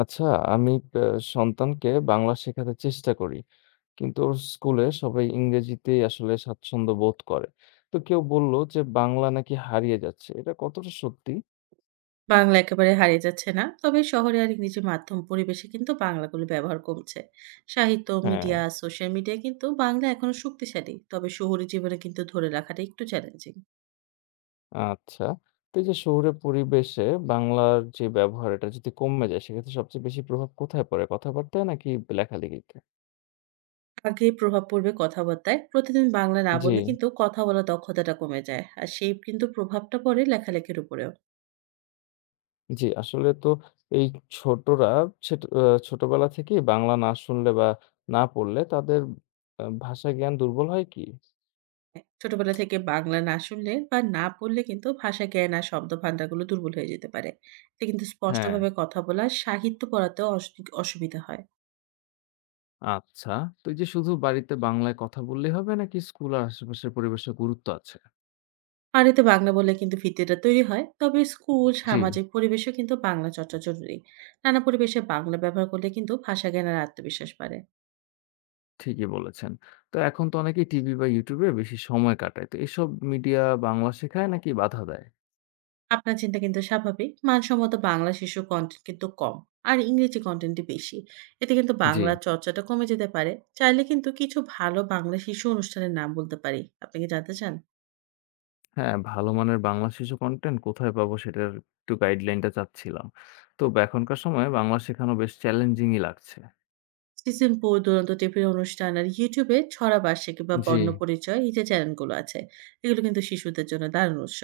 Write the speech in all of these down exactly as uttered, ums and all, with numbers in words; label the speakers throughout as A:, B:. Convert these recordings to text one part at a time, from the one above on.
A: আচ্ছা, আমি ব্যা সন্তানকে বাংলা শেখাতে চেষ্টা করি। কিন্তু ওর স্কুলে সবাই ইংরেজিতেই আসলে স্বাচ্ছন্দ্য বোধ করে। তো কেউ বলল যে বাংলা নাকি হারিয়ে যাচ্ছে। এটা কতটা সত্যি?
B: বাংলা একেবারে হারিয়ে যাচ্ছে না। তবে শহরে আর ইংরেজি মাধ্যম পরিবেশে কিন্তু বাংলাগুলো ব্যবহার কমছে। সাহিত্য,
A: হ্যাঁ,
B: মিডিয়া, সোশ্যাল মিডিয়া কিন্তু বাংলা এখনো শক্তিশালী। তবে শহুরে জীবনে কিন্তু ধরে রাখাটা একটু চ্যালেঞ্জিং।
A: আচ্ছা। তো এই যে শহুরে পরিবেশে বাংলার যে ব্যবহার এটা যদি কমে যায় সেক্ষেত্রে সবচেয়ে বেশি প্রভাব কোথায় পড়ে? কথাবার্তায় নাকি লেখালেখিতে?
B: আগে প্রভাব পড়বে কথাবার্তায়। প্রতিদিন বাংলা না
A: জি,
B: বললে কিন্তু কথা বলার দক্ষতাটা কমে যায়। আর সেই কিন্তু প্রভাবটা পড়ে লেখালেখির উপরেও।
A: জি। আসলে তো এই ছোটরা ছেট আ ছোটবেলা থেকেই বাংলা না শুনলে বা না পড়লে তাদের আ ভাষা জ্ঞান দুর্বল হয় কি?
B: ছোটবেলা থেকে বাংলা না শুনলে বা না পড়লে কিন্তু ভাষা জ্ঞান আর শব্দ ভান্ডারগুলো দুর্বল হয়ে যেতে পারে। এতে কিন্তু
A: হ্যাঁ,
B: স্পষ্টভাবে কথা বলা, সাহিত্য পড়াতেও অস অসুবিধা হয়।
A: আচ্ছা। তো এই যে শুধু বাড়িতে বাংলায় কথা বললেই হবে নাকি স্কুল আর আশেপাশের পরিবেশের গুরুত্ব আছে?
B: বাড়িতে বাংলা বললে কিন্তু ভিত্তিটা তৈরি হয়, তবে স্কুল
A: জি।
B: সামাজিক পরিবেশেও কিন্তু বাংলা চর্চা জরুরি। নানা পরিবেশে বাংলা ব্যবহার করলে কিন্তু ভাষা জ্ঞানের আত্মবিশ্বাস বাড়ে।
A: ঠিকই বলেছেন। তো এখন তো অনেকেই টিভি বা ইউটিউব এ বেশি সময় কাটায়। তো এসব মিডিয়া বাংলা শেখায় নাকি বাধা দেয়?
B: আপনার চিন্তা কিন্তু স্বাভাবিক। মানসম্মত বাংলা শিশু কন্টেন্ট কিন্তু কম, আর ইংরেজি কন্টেন্টই বেশি। এতে কিন্তু
A: জি।
B: বাংলা চর্চাটা কমে যেতে পারে। চাইলে কিন্তু কিছু ভালো বাংলা শিশু অনুষ্ঠানের নাম বলতে পারি, আপনি কি জানতে চান?
A: হ্যাঁ, ভালো মানের বাংলা শিশু কনটেন্ট কোথায় পাবো সেটার একটু গাইডলাইনটা চাচ্ছিলাম। তো এখনকার সময়ে বাংলা শেখানো বেশ চ্যালেঞ্জিংই লাগছে।
B: সিজনপুর, দুরন্ত টিভির অনুষ্ঠান আর ইউটিউবে ছড়া বার্ষিকী বা
A: জি।
B: বর্ণপরিচয়, এই যে চ্যানেলগুলো আছে, এগুলো কিন্তু শিশুদের জন্য দারুণ উৎস।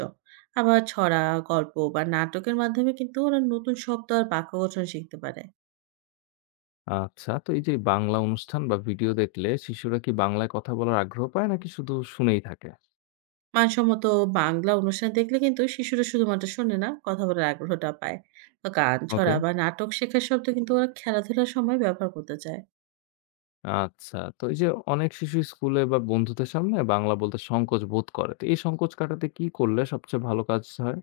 B: আবার ছড়া, গল্প বা নাটকের মাধ্যমে কিন্তু ওরা নতুন শব্দ আর বাক্য গঠন শিখতে পারে।
A: আচ্ছা, তো এই যে বাংলা অনুষ্ঠান বা ভিডিও দেখলে শিশুরা কি বাংলায় কথা বলার আগ্রহ পায় নাকি শুধু শুনেই থাকে?
B: মানসম্মত বাংলা অনুষ্ঠান দেখলে কিন্তু শিশুরা শুধুমাত্র শোনে না, কথা বলার আগ্রহটা পায়। তো গান,
A: ওকে।
B: ছড়া বা নাটক শেখার শব্দ কিন্তু ওরা খেলাধুলার সময় ব্যবহার করতে চায়।
A: আচ্ছা। তো এই যে অনেক শিশুই স্কুলে বা বন্ধুদের সামনে বাংলা বলতে সংকোচ বোধ করে। তো এই সংকোচ কাটাতে কি করলে সবচেয়ে ভালো কাজ হয়?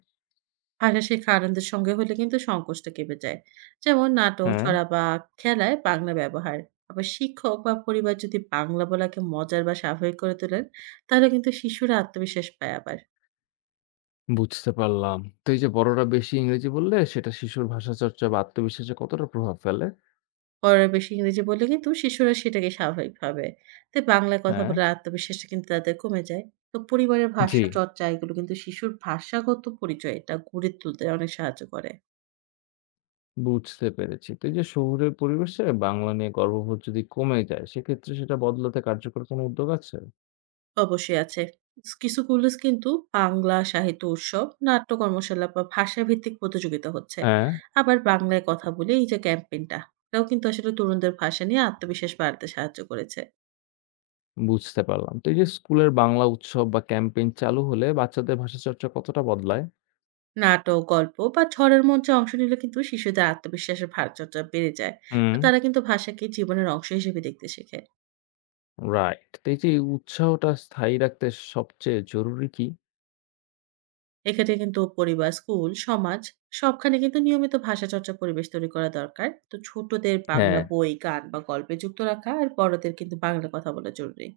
B: হাসা, শেখা আনন্দের সঙ্গে হলে কিন্তু সংকোচটা কেঁপে যায়। যেমন নাটক,
A: হ্যাঁ,
B: ছড়া বা খেলায় বাংলা ব্যবহার। আবার শিক্ষক বা পরিবার যদি বাংলা বলাকে মজার বা স্বাভাবিক করে তোলেন, তাহলে কিন্তু শিশুরা আত্মবিশ্বাস পায় আবার।
A: বুঝতে পারলাম। তো এই যে বড়রা বেশি ইংরেজি বললে সেটা শিশুর ভাষাচর্চা বা আত্মবিশ্বাসে কতটা প্রভাব ফেলে?
B: বড়রা বেশি ইংরেজি বললে কিন্তু শিশুরা সেটাকে স্বাভাবিক ভাবে। তাই বাংলায় কথা
A: হ্যাঁ,
B: বলার আত্মবিশ্বাসটা কিন্তু তাদের কমে যায়। তো পরিবারের
A: জি,
B: ভাষা চর্চা, এগুলো কিন্তু শিশুর ভাষাগত পরিচয় এটা গড়ে তুলতে অনেক সাহায্য করে।
A: বুঝতে পেরেছি। তো এই যে শহুরে পরিবেশে বাংলা নিয়ে গর্ববোধ যদি কমে যায়, সেক্ষেত্রে সেটা বদলাতে কার্যকর কোনো উদ্যোগ আছে?
B: অবশ্যই আছে। স কিছু কলেজ কিন্তু বাংলা সাহিত্য উৎসব, নাট্য কর্মশালা বা ভাষাভিত্তিক প্রতিযোগিতা হচ্ছে।
A: হ্যাঁ,
B: আবার বাংলায় কথা বলি, এই যে ক্যাম্পেইনটা, এটাও কিন্তু আসলে তরুণদের ভাষা নিয়ে আত্মবিশ্বাস বাড়াতে সাহায্য করেছে।
A: বুঝতে পারলাম। তো এই যে স্কুলের বাংলা উৎসব বা ক্যাম্পেইন চালু হলে বাচ্চাদের ভাষাচর্চা কতটা বদলায়?
B: নাটক, গল্প বা ছড়ার মঞ্চে অংশ নিলে কিন্তু শিশুদের আত্মবিশ্বাসের ভারচর্চা বেড়ে যায়।
A: হুম।
B: তো তারা কিন্তু ভাষাকে জীবনের অংশ হিসেবে দেখতে শেখে।
A: রাইট। তো এই যে উৎসাহটা স্থায়ী রাখতে সবচেয়ে জরুরি কি?
B: এক্ষেত্রে কিন্তু পরিবার, স্কুল, সমাজ, সবখানে কিন্তু নিয়মিত ভাষা চর্চা পরিবেশ তৈরি করা দরকার। তো ছোটদের
A: হ্যাঁ।
B: বাংলা বই, গান বা গল্পে যুক্ত রাখা আর বড়দের কিন্তু বাংলা কথা বলা জরুরি।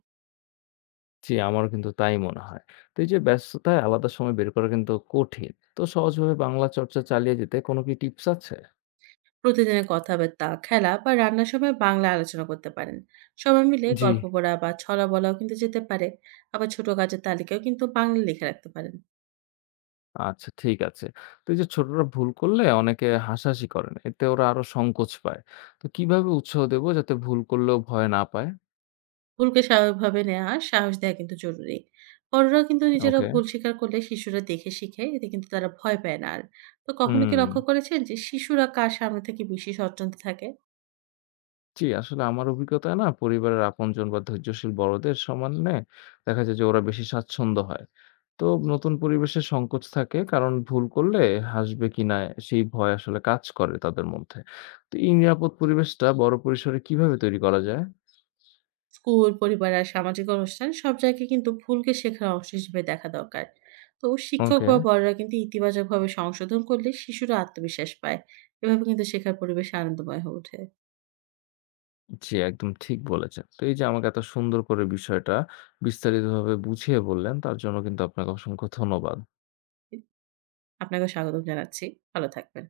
A: জি, আমারও কিন্তু তাই মনে হয়। তো এই যে ব্যস্ততায় আলাদা সময় বের করা কিন্তু কঠিন। তো সহজভাবে বাংলা চর্চা চালিয়ে যেতে কোনো কি টিপস আছে?
B: প্রতিদিনের কথাবার্তা, খেলা বা রান্নার সময় বাংলা আলোচনা করতে পারেন। সবাই মিলে
A: জি।
B: গল্প পড়া বা ছড়া বলাও কিন্তু যেতে পারে। আবার ছোট কাজের তালিকাও কিন্তু বাংলা লিখে রাখতে পারেন।
A: আচ্ছা ঠিক আছে। তো এই যে ছোটরা ভুল করলে অনেকে হাসাহাসি করেন। এতে ওরা আরো সংকোচ পায়। তো কিভাবে উৎসাহ দেবো যাতে ভুল করলেও ভয় না পায়?
B: ভুলকে স্বাভাবিকভাবে নেওয়া আর সাহস দেওয়া কিন্তু জরুরি। বড়রা কিন্তু নিজেরা
A: ওকে।
B: ভুল স্বীকার করলে শিশুরা দেখে শিখে, এতে কিন্তু তারা ভয় পায় না আর। তো কখনো কি
A: হুম।
B: লক্ষ্য করেছেন যে শিশুরা কার সামনে থেকে বেশি স্বচ্ছন্দ থাকে?
A: জি, আসলে আমার অভিজ্ঞতায় না পরিবারের আপনজন বা ধৈর্যশীল বড়দের সম্মানে দেখা যায় যে ওরা বেশি স্বাচ্ছন্দ্য হয়। তো নতুন পরিবেশে সংকোচ থাকে কারণ ভুল করলে হাসবে কিনা সেই ভয় আসলে কাজ করে তাদের মধ্যে। তো এই নিরাপদ পরিবেশটা বড় পরিসরে কিভাবে তৈরি করা যায়?
B: স্কুল, পরিবার আর সামাজিক অনুষ্ঠান, সব জায়গায় কিন্তু ভুলকে শেখার অংশ হিসেবে দেখা দরকার। তো শিক্ষক
A: ওকে,
B: বা বড়রা কিন্তু ইতিবাচকভাবে সংশোধন করলে শিশুরা আত্মবিশ্বাস পায়। এভাবে কিন্তু শেখার পরিবেশ আনন্দময় হয়ে ওঠে।
A: জি একদম ঠিক বলেছেন। তো এই যে আমাকে এত সুন্দর করে বিষয়টা বিস্তারিতভাবে বুঝিয়ে বললেন তার জন্য কিন্তু আপনাকে অসংখ্য ধন্যবাদ।
B: আপনাকে স্বাগত জানাচ্ছি। ভালো থাকবেন।